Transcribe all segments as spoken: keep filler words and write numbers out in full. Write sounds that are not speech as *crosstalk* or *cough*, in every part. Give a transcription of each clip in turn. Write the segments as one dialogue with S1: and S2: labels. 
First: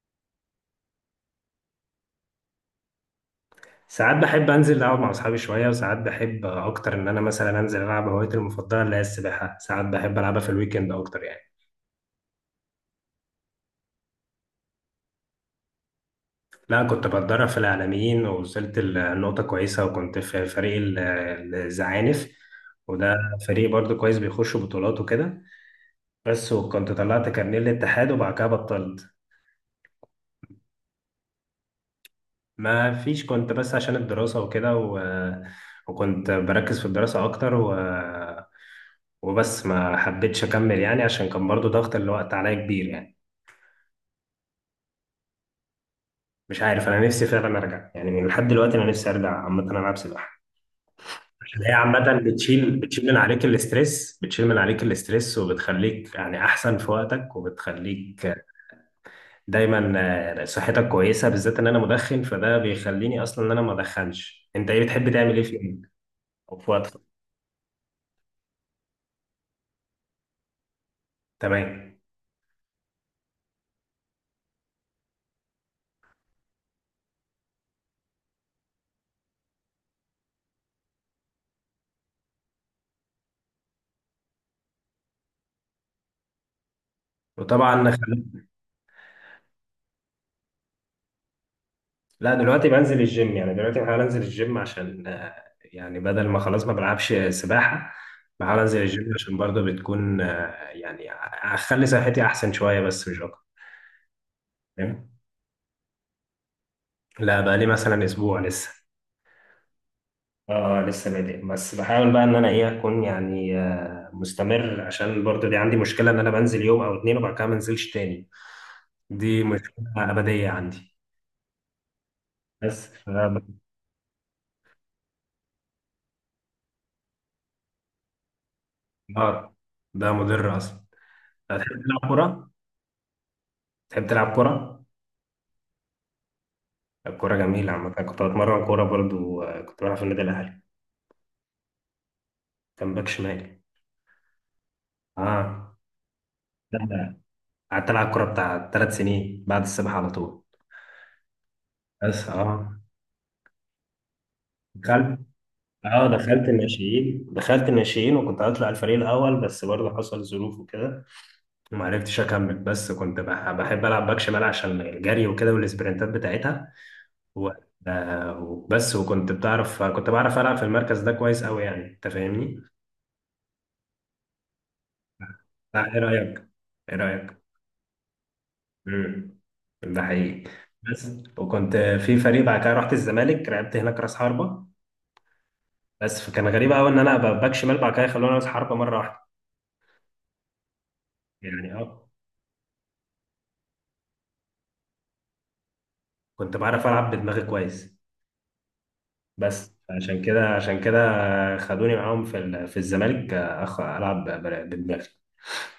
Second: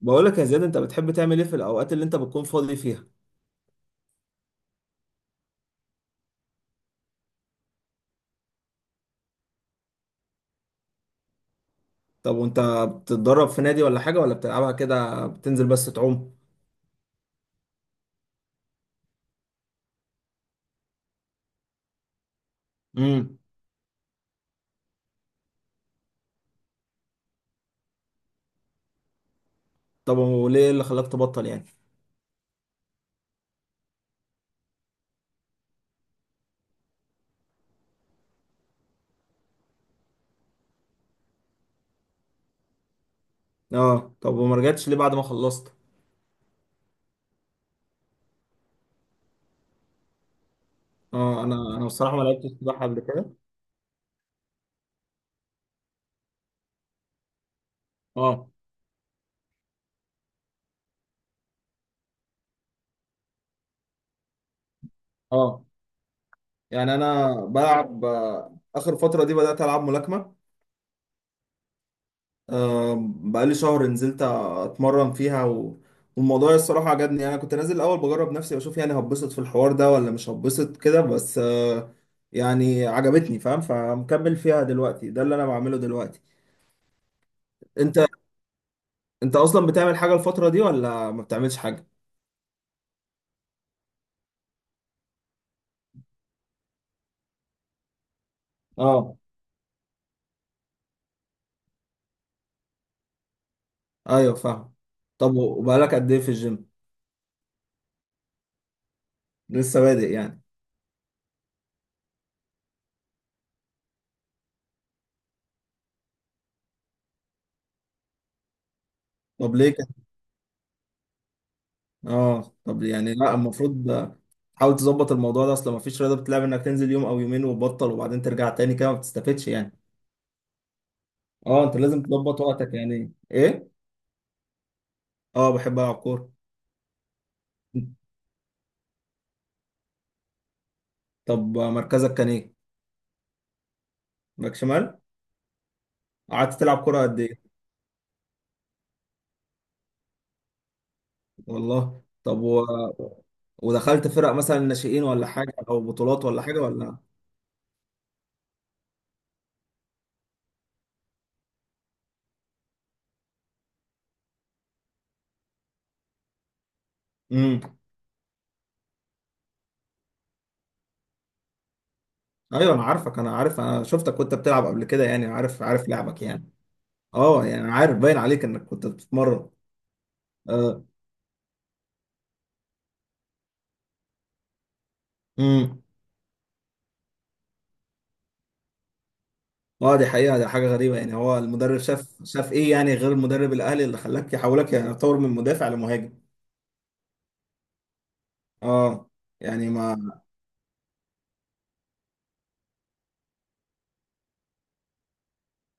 S1: بقول لك يا زياد، انت بتحب تعمل ايه في الاوقات اللي انت بتكون فاضي فيها؟
S2: ساعات بحب انزل العب مع اصحابي شويه، وساعات بحب اكتر ان انا مثلا انزل العب هوايتي المفضله اللي هي السباحه. ساعات بحب العبها في الويكند اكتر يعني.
S1: طب وانت بتتدرب في نادي ولا حاجه، ولا بتلعبها كده بتنزل بس تعوم؟
S2: لا، كنت بتدرب في العالمين ووصلت لنقطه كويسه، وكنت في فريق ال- الزعانف. وده
S1: امم.
S2: فريق برضو كويس بيخش بطولات وكده. بس وكنت طلعت كارنيه الاتحاد وبعد كده بطلت.
S1: طب وليه اللي خلاك تبطل يعني؟
S2: ما فيش، كنت بس عشان الدراسه وكده و... وكنت بركز في الدراسه اكتر و... وبس ما حبيتش اكمل يعني، عشان كان برضو ضغط الوقت عليا كبير يعني.
S1: اه، طب وما رجعتش ليه بعد ما خلصت؟
S2: مش عارف، انا نفسي فعلا ارجع يعني، من لحد دلوقتي انا نفسي ارجع عامه العب سباحه،
S1: اه،
S2: عشان هي
S1: انا انا بصراحه
S2: عامه
S1: ما لعبتش
S2: بتشيل
S1: سباحه قبل
S2: بتشيل من
S1: كده.
S2: عليك الاسترس، بتشيل من عليك الاسترس وبتخليك يعني احسن في وقتك، وبتخليك
S1: اه.
S2: دايما. آه، صحتك كويسه بالذات ان انا مدخن، فده بيخليني اصلا ان انا ما ادخنش. انت ايه بتحب تعمل ايه في
S1: اه
S2: يومك او في
S1: يعني
S2: وقتك؟
S1: انا بلعب، آه، اخر فتره دي بدات العب ملاكمه.
S2: تمام.
S1: آه، بقالي شهر نزلت اتمرن فيها و... والموضوع الصراحة عجبني. يعني انا كنت نازل الاول بجرب نفسي واشوف يعني هتبسط في الحوار ده ولا مش هتبسط كده، بس آه، يعني عجبتني، فاهم؟ فمكمل فيها دلوقتي، ده اللي انا بعمله دلوقتي.
S2: وطبعا،
S1: انت انت اصلا بتعمل حاجة الفترة دي ولا ما بتعملش حاجة؟
S2: لا دلوقتي بنزل الجيم يعني. دلوقتي بحاول انزل الجيم عشان آه، يعني بدل ما خلاص ما بلعبش سباحة، بحاول انزل الجيم
S1: اه.
S2: عشان برضه بتكون آه، يعني اخلي صحتي احسن شوية، بس مش اكتر.
S1: ايوه فاهم.
S2: فاهم؟
S1: طب وبقالك قد ايه في الجيم؟
S2: لا، بقى لي مثلا اسبوع لسه.
S1: لسه بادئ يعني؟
S2: اه لسه بادئ. بس بحاول بقى ان انا ايه اكون يعني آه، مستمر، عشان برضه دي عندي مشكلة ان انا بنزل يوم او اتنين وبعد كده ما انزلش تاني. دي
S1: طب
S2: مشكلة
S1: ليه؟
S2: ابدية عندي.
S1: اه، طب
S2: بس ف-
S1: يعني لا، المفروض حاول تظبط الموضوع ده، اصل مفيش رياضه بتلعب انك تنزل يوم او يومين وتبطل وبعدين ترجع تاني، كده ما بتستفدش
S2: اه
S1: يعني.
S2: ده مضر اصلا.
S1: اه،
S2: هتحب
S1: انت لازم
S2: تلعب
S1: تظبط
S2: كورة؟
S1: وقتك يعني. ايه؟
S2: تحب تلعب كورة؟
S1: اه بحب العب كوره.
S2: الكورة جميلة عامة. أنا كنت بتمرن كورة برضو، آه، كنت بلعب في النادي الأهلي.
S1: طب مركزك كان ايه؟
S2: كان باك شمال.
S1: باك شمال.
S2: اه.
S1: قعدت
S2: لا،
S1: تلعب كوره
S2: لا.
S1: قد ايه؟
S2: قعدت ألعب كورة بتاع ثلاث سنين بعد السباحة على طول.
S1: والله
S2: بس
S1: طب و...
S2: اه
S1: ودخلت فرق مثلا ناشئين
S2: دخلت.
S1: ولا حاجه، او
S2: اه
S1: بطولات ولا
S2: دخلت
S1: حاجه ولا؟
S2: الناشئين، دخلت الناشئين وكنت هطلع الفريق الأول، بس برضه حصل ظروف وكده وما عرفتش أكمل. بس كنت بح- بحب ألعب باك شمال عشان الجري وكده والسبرنتات بتاعتها و...
S1: امم.
S2: آه، بس وكنت بتعرف، كنت بعرف ألعب في المركز ده كويس أوي يعني. أنت فاهمني؟
S1: ايوه انا عارفك، انا عارف، انا شفتك وانت بتلعب قبل كده، يعني عارف، عارف
S2: لا، إيه
S1: لعبك
S2: رأيك؟
S1: يعني.
S2: إيه رأيك؟
S1: اه يعني عارف، باين عليك انك كنت
S2: امم.
S1: بتتمرن.
S2: ده حقيقي.
S1: آه.
S2: بس وكنت في فريق، بعد كده رحت الزمالك، لعبت هناك راس حربه.
S1: امم.
S2: بس فكان غريب قوي ان انا ابقى باك شمال بعد كده خلوني راس حربه مره واحده.
S1: اه دي حقيقة، دي حاجة غريبة يعني. هو
S2: يعني
S1: المدرب
S2: اه
S1: شاف، شاف ايه يعني، غير المدرب الاهلي، اللي خلاك يحولك يعني، يتطور من مدافع لمهاجم؟
S2: كنت بعرف العب بدماغي كويس.
S1: اه يعني.
S2: بس
S1: ما
S2: عشان كده عشان كده خدوني معاهم في ال- في الزمالك. آه، أخ العب ب- بدماغي.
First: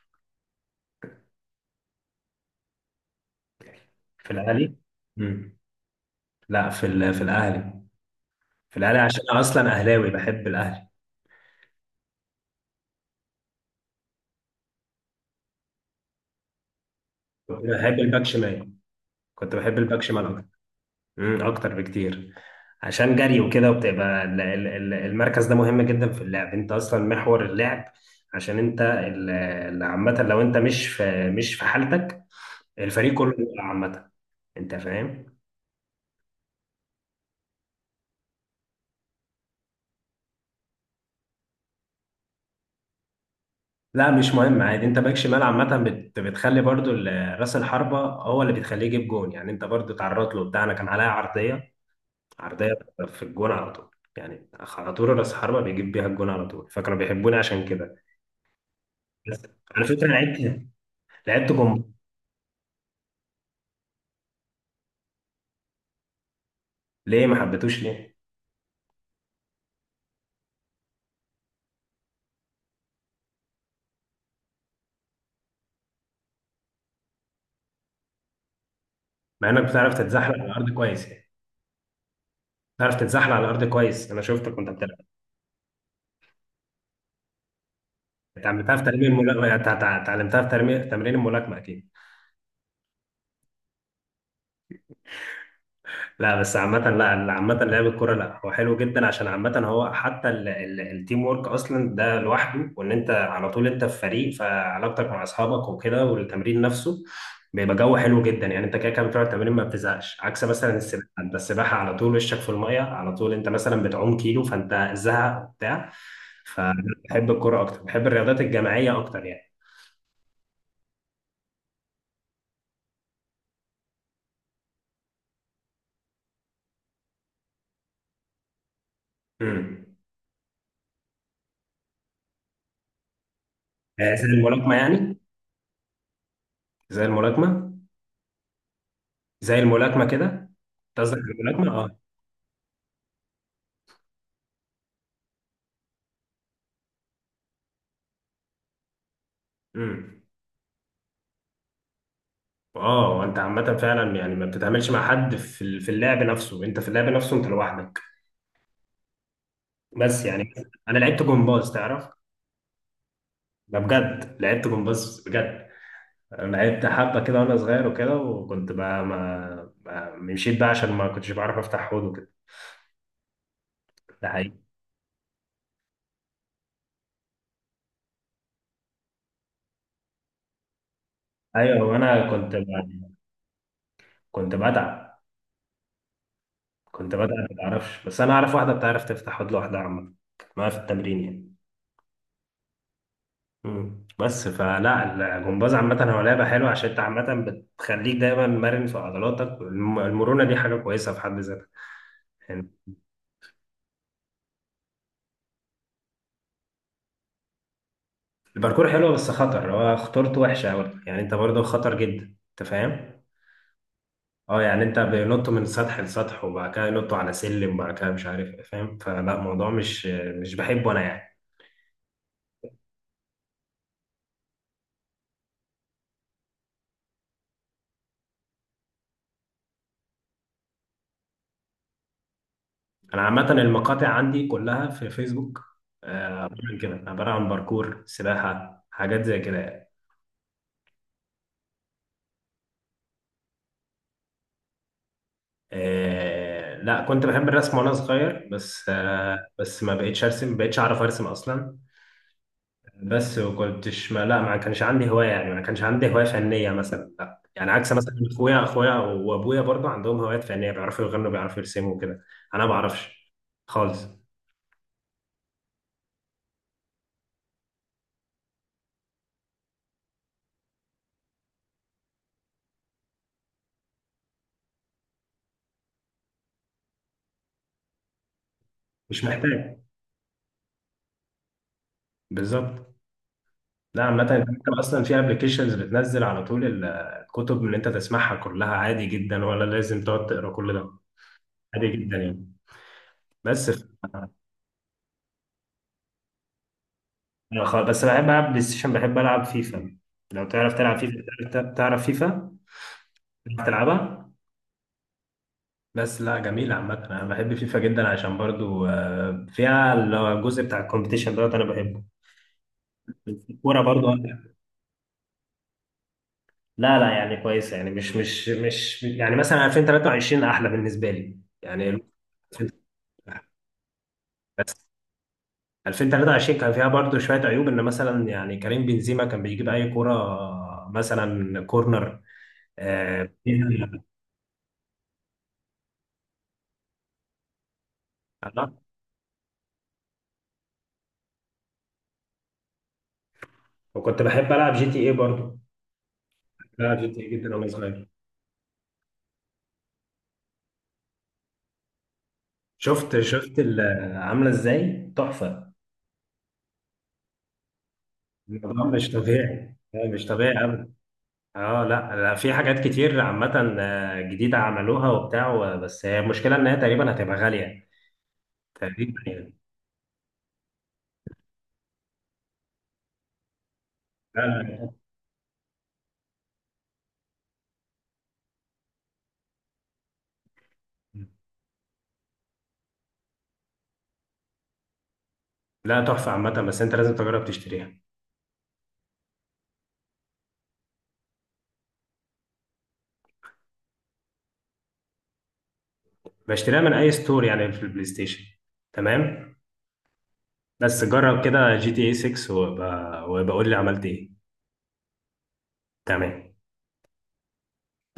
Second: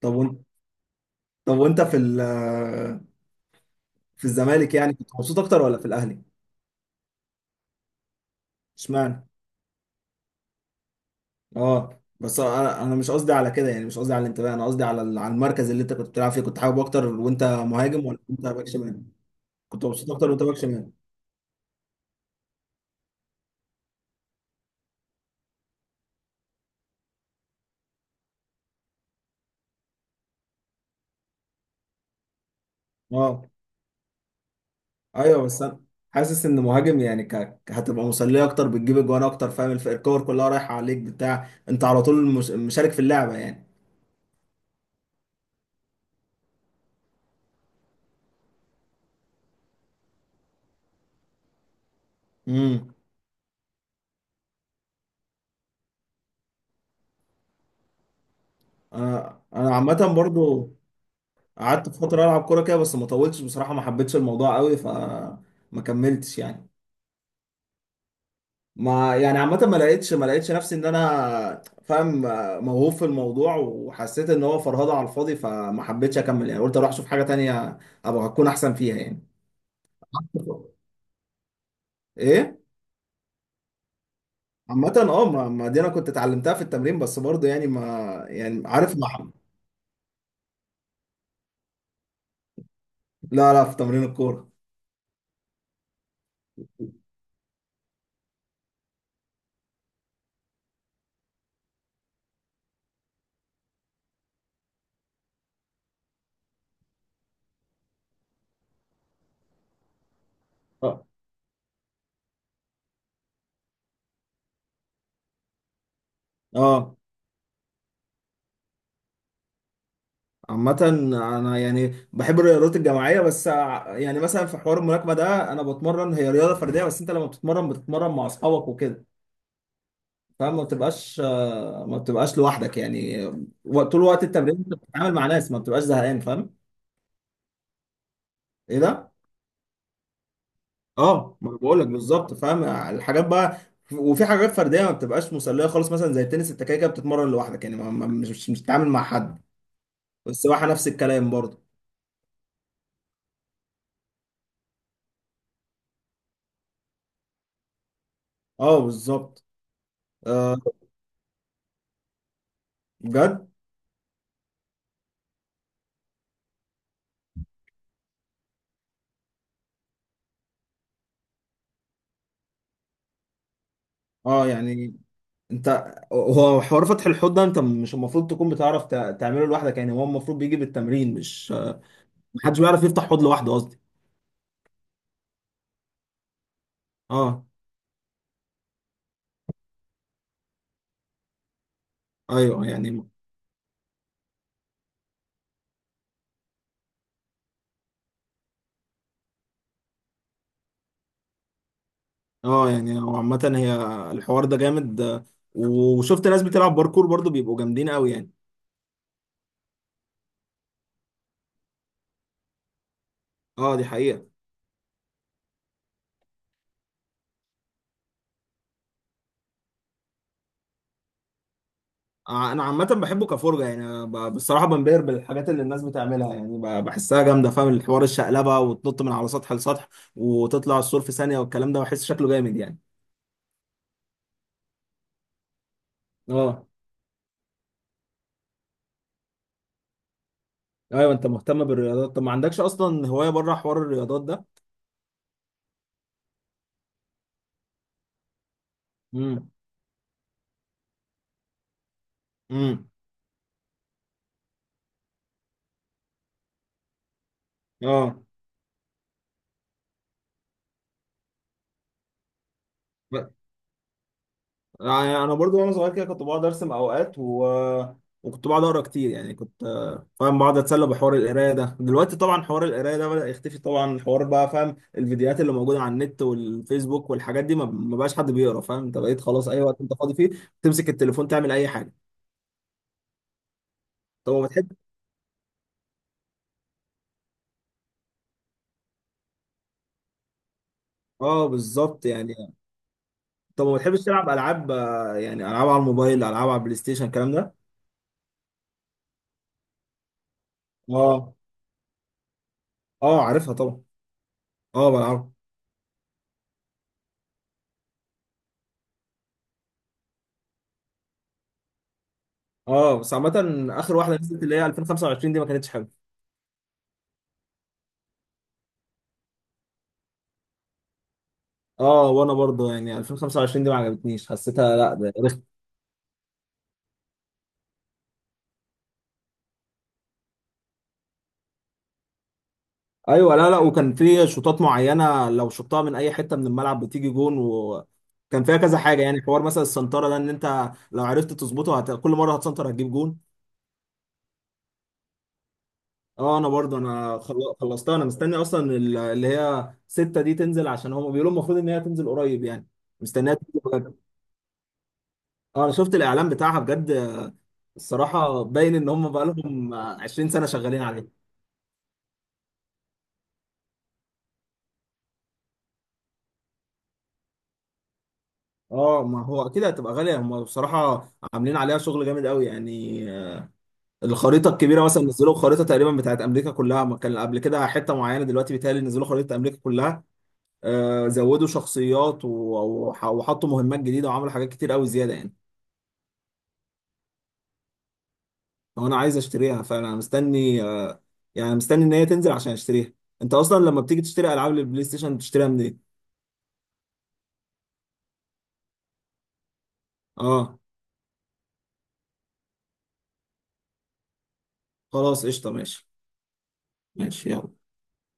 S1: طب وانت، طب وانت في ال، في
S2: في
S1: الزمالك
S2: الاهلي.
S1: يعني كنت مبسوط
S2: امم.
S1: اكتر ولا في الاهلي؟
S2: لا في ال- في الاهلي. في الاهلي عشان
S1: اشمعنى؟
S2: انا اصلا اهلاوي، بحب الاهلي.
S1: اه بس انا انا مش قصدي على كده يعني، مش قصدي على الانتماء، انا قصدي على ال، على المركز اللي انت كنت بتلعب فيه، كنت حابب اكتر وانت
S2: كنت بحب
S1: مهاجم ولا
S2: الباك
S1: كنت باك
S2: شمال،
S1: شمال؟
S2: كنت بحب
S1: كنت
S2: الباك
S1: مبسوط اكتر وانت
S2: شمال.
S1: باك شمال.
S2: امم اكتر بكتير، عشان جري وكده، وبتبقى ال- ال- ال- المركز ده مهم جدا في اللعب. انت اصلا محور اللعب، عشان انت ال- ال- عامه لو انت مش في مش في حالتك الفريق كله
S1: اه.
S2: بيقع عامه. انت فاهم؟
S1: ايوه بس انا حاسس ان مهاجم يعني ك... ك- هتبقى مسليه اكتر، بتجيب اجوان اكتر، فاهم؟ الف- الكور كلها رايحه عليك بتاع، انت على طول مش... مشارك في اللعبه يعني.
S2: لا مش مهم عادي. انت باك شمال عامه بت- بتخلي برضو ال- راس الحربه هو اللي بتخليه يجيب جون يعني. انت برضو اتعرضت له، بتاعنا كان عليها عرضيه، عرضيه
S1: امم.
S2: في الجون على طول. يعني على طول راس الحربه بيجيب بيها الجون على طول، فكانوا بيحبوني عشان كده.
S1: انا
S2: بس
S1: انا
S2: على فكره
S1: عامه
S2: لعبت،
S1: برضو
S2: لعبت.
S1: قعدت فتره العب كوره كده، بس ما طولتش بصراحه، ما حبيتش الموضوع قوي، ف ما كملتش يعني.
S2: ليه ما حبيتوش ليه؟
S1: ما يعني عامه ما لقيتش، ما لقيتش نفسي ان انا فاهم موهوب في الموضوع، وحسيت ان هو فرهده على الفاضي، فما حبيتش اكمل يعني، قلت اروح اشوف حاجه تانية ابقى اكون احسن فيها يعني.
S2: مع انك بتعرف تتزحلق على الارض كويس يعني.
S1: *laughs* ايه.
S2: بتعرف تتزحلق على الارض كويس، انا شفتك وانت
S1: عامة
S2: بتلعب.
S1: اه، ما ما دي انا كنت اتعلمتها في التمرين، بس برضه يعني ما، يعني
S2: اتعلمتها في
S1: عارف
S2: تمرين
S1: ما.
S2: الملاكمه. اتعلمتها في ترمي- تمرين الملاكمه اكيد.
S1: لا لا، في تمرين الكورة.
S2: لا بس عامة، لا عامة، لعب الكرة لا هو حلو جدا، عشان عامة هو حتى ال- ال- التيم وورك أصلا ده لوحده، وإن أنت على طول أنت في فريق، فعلاقتك مع أصحابك وكده والتمرين نفسه بيبقى جو حلو جدا يعني. أنت كده كده بتقعد تمرين ما بتزهقش، عكس مثلا
S1: اه.
S2: السباحة. أنت السباحة على طول وشك في المية على طول، أنت مثلا بتعوم كيلو فأنت زهق وبتاع.
S1: اه
S2: فبحب الكرة أكتر، بحب الرياضات الجماعية أكتر يعني.
S1: عامة انا يعني بحب الرياضات الجماعية، بس ع- يعني مثلا في حوار الملاكمة ده انا بتمرن، هي رياضة فردية بس انت لما بتتمرن بتتمرن مع اصحابك وكده،
S2: امم.
S1: فما بتبقاش، آه، ما بتبقاش لوحدك يعني. و- طول
S2: آه، زي
S1: وقت التمرين انت
S2: الملاكمة
S1: بتتعامل
S2: يعني.
S1: مع ناس، ما بتبقاش زهقان، فاهم؟
S2: زي الملاكمة.
S1: ايه ده؟
S2: زي الملاكمة كده. أنت قصدك على
S1: اه ما
S2: الملاكمة؟
S1: بقول لك
S2: آه.
S1: بالظبط، فاهم الحاجات بقى. وفي حاجات فرديه ما بتبقاش مسليه خالص، مثلا زي التنس انت كده كده بتتمرن لوحدك يعني، ما ما- مش مش مش بتتعامل مع حد.
S2: امم.
S1: والسباحه نفس الكلام برضه.
S2: اه انت عامه فعلا يعني ما بتتعاملش مع حد في ال- في اللعب نفسه. انت في اللعب نفسه انت لوحدك.
S1: اه بالظبط.
S2: بس يعني
S1: آه.
S2: انا لعبت جمباز تعرف.
S1: بجد؟
S2: ده بجد، لعبت جمباز بجد. انا لعبت حبه كده وانا صغير وكده، وكنت بقى ما ما- مشيت بقى عشان ما كنتش بعرف افتح حوض وكده. ده
S1: اه
S2: حقيقي.
S1: يعني انت، هو حوار فتح الحوض ده انت مش المفروض تكون بتعرف تع- تعمله لوحدك يعني، هو المفروض بيجي بالتمرين، مش
S2: ايوه وانا كنت
S1: محدش بيعرف يفتح
S2: ب-
S1: حوض لوحده، قصدي.
S2: كنت بتعب كنت بتعب
S1: اه.
S2: ما بعرفش. بس انا اعرف واحده بتعرف تفتح حوض لوحدها عامه، كانت معايا في التمرين يعني.
S1: ايوه يعني.
S2: مم. بس فلا الجمباز عامة هو لعبة حلوة، عشان انت عامة بتخليك دايما مرن في عضلاتك، والم- المرونة دي حاجة كويسة في حد ذاتها يعني.
S1: اه يعني هو عامه هي الحوار ده جامد. آه، وشفت ناس بتلعب باركور برضه، بيبقوا جامدين قوي يعني.
S2: الباركور حلوة بس خطر، هو خطورته وحشة أوي يعني، انت برضه خطر جدا. انت فاهم؟
S1: اه دي حقيقة.
S2: اه يعني انت بينطوا من سطح لسطح، وبعد كده ينطوا على سلم، وبعد كده مش عارف ايه، فاهم؟ فلا الموضوع مش مش بحبه انا يعني.
S1: آه، انا عامة بحبه كفرجة يعني. أنا ب- بصراحة بنبهر بالحاجات اللي الناس بتعملها يعني، ب- بحسها جامدة، فاهم الحوار؟ الشقلبة وتنط من على سطح لسطح، وتطلع السور في ثانية، والكلام ده بحس شكله جامد يعني.
S2: انا عامة المقاطع عندي كلها في فيسبوك. آه،
S1: اه.
S2: عبارة عن كده، عبارة عن باركور سباحة حاجات زي كده يعني.
S1: ايوه انت مهتم بالرياضات. طب ما عندكش اصلا هواية بره حوار الرياضات ده؟
S2: آه لا، كنت بحب الرسم وانا صغير، بس آه
S1: امم.
S2: بس ما بقيتش ارسم، ما بقيتش اعرف ارسم اصلا.
S1: امم.
S2: بس وكنتش ما لا ما كانش عندي هوايه يعني. ما كانش عندي هوايه فنيه مثلا، لا يعني عكس مثلا
S1: اه
S2: اخويا اخويا وابويا برضه عندهم هوايات فنيه، بيعرفوا يغنوا، بيعرفوا يرسموا وكده. انا ما بعرفش خالص.
S1: يعني انا برضو وانا صغير كده كنت بقعد ارسم اوقات و... وكنت بقعد اقرا كتير يعني. كنت، آه، فاهم، بقعد اتسلى بحوار القرايه ده. دلوقتي طبعا حوار القرايه ده بدأ يختفي طبعا، حوار بقى فاهم، الفيديوهات اللي موجوده على النت والفيسبوك والحاجات دي، ما ما بقاش حد بيقرا، فاهم؟ انت بقيت
S2: مش
S1: خلاص اي
S2: محتاج.
S1: وقت انت فاضي فيه تمسك التليفون تعمل اي حاجه.
S2: بالظبط. لا عامة
S1: طب ما
S2: انت
S1: بتحب،
S2: ممكن اصلا في ابلكيشنز بتنزل على طول ال- الكتب اللي انت تسمعها كلها عادي جدا، ولا لازم تقعد تقرا كل ده؟
S1: اه
S2: عادي
S1: بالظبط
S2: جدا
S1: يعني.
S2: يعني.
S1: طب
S2: بس
S1: ما بتحبش تلعب العاب، آه، يعني العاب على الموبايل، العاب على البلاي ستيشن، الكلام ده؟
S2: أنا خ- بس بحب العب بلاي ستيشن، بحب العب فيفا. لو تعرف تلعب فيفا.
S1: اه.
S2: تعرف تعرف فيفا.
S1: اه عارفها
S2: تعرف
S1: طبعا.
S2: تلعبها.
S1: اه بلعبها.
S2: بس لا جميل. عامة انا بحب فيفا جدا عشان برضو آه، فيها الجزء بتاع الكومبيتيشن دوت انا بحبه.
S1: اه بس عامه
S2: الكورة
S1: اخر
S2: برضو
S1: واحده نزلت
S2: أنا-
S1: اللي هي الفيفا خمسة وعشرين دي ما كانتش حلوه.
S2: لا لا يعني كويسة يعني مش مش مش يعني مثلا ألفين وثلاثة وعشرين احلى بالنسبة لي يعني. ألفين
S1: اه وانا برضه يعني
S2: وثلاثة
S1: الفيفا خمسة وعشرين دي ما عجبتنيش،
S2: وعشرين
S1: حسيتها
S2: بس.
S1: لا ده رخ.
S2: ألفين وثلاثة وعشرين كان فيها برضو شوية عيوب، ان مثلا يعني كريم بنزيما كان بيجيب اي كرة مثلا كورنر. آه،
S1: ايوه لا لا، وكان في شوطات معينه لو شطها من اي حته من الملعب بتيجي جون، وكان فيها كذا حاجه يعني، حوار مثلا السنتره ده ان انت لو عرفت تظبطه هت... كل مره هتسنتر هتجيب جون.
S2: وكنت بحب العب جي تي ايه برضو،
S1: اه انا برضه
S2: بلعب جي
S1: انا
S2: تي ايه
S1: خل...
S2: جدا وانا
S1: خلصتها. انا
S2: صغير.
S1: مستني اصلا ال- اللي هي ستة دي تنزل، عشان هم بيقولوا المفروض ان هي تنزل قريب يعني،
S2: شفت
S1: مستنيها
S2: شفت
S1: تنزل
S2: ال-
S1: قريب.
S2: عامله ازاي
S1: اه
S2: تحفه.
S1: انا شفت الاعلان بتاعها بجد. الصراحه باين
S2: الموضوع
S1: ان هم
S2: مش
S1: بقى لهم
S2: طبيعي، لا، مش
S1: عشرين سنه
S2: طبيعي
S1: شغالين.
S2: ابدا. اه لا لا، في حاجات كتير عامه آه، جديده عملوها وبتاع و- بس هي المشكله ان هي تقريبا هتبقى غاليه،
S1: اه
S2: تقريبا
S1: ما هو
S2: يعني.
S1: اكيد هتبقى غاليه. هم بصراحه عاملين عليها شغل جامد قوي يعني. آه، الخريطه الكبيره
S2: لا
S1: مثلا، نزلوا خريطه تقريبا بتاعت امريكا كلها، ما كان قبل كده حته معينه، دلوقتي بيتهيألي نزلوا خريطه امريكا كلها. آه زودوا شخصيات و- وح- وحطوا مهمات جديده وعملوا حاجات كتير قوي زياده يعني.
S2: لا تحفه عامه، بس انت لازم تجرب تشتريها.
S1: فانا عايز اشتريها، فانا مستني آه، يعني مستني ان هي تنزل عشان اشتريها. انت اصلا لما بتيجي تشتري العاب للبلاي ستيشن بتشتريها منين؟
S2: بشتريها من اي ستور يعني في البلاي ستيشن. تمام.
S1: اه.
S2: بس جرب كده جي تي اي ستة وبقول لي عملت ايه.
S1: خلاص قشطه ماشي.
S2: تمام.
S1: ماشي يلا.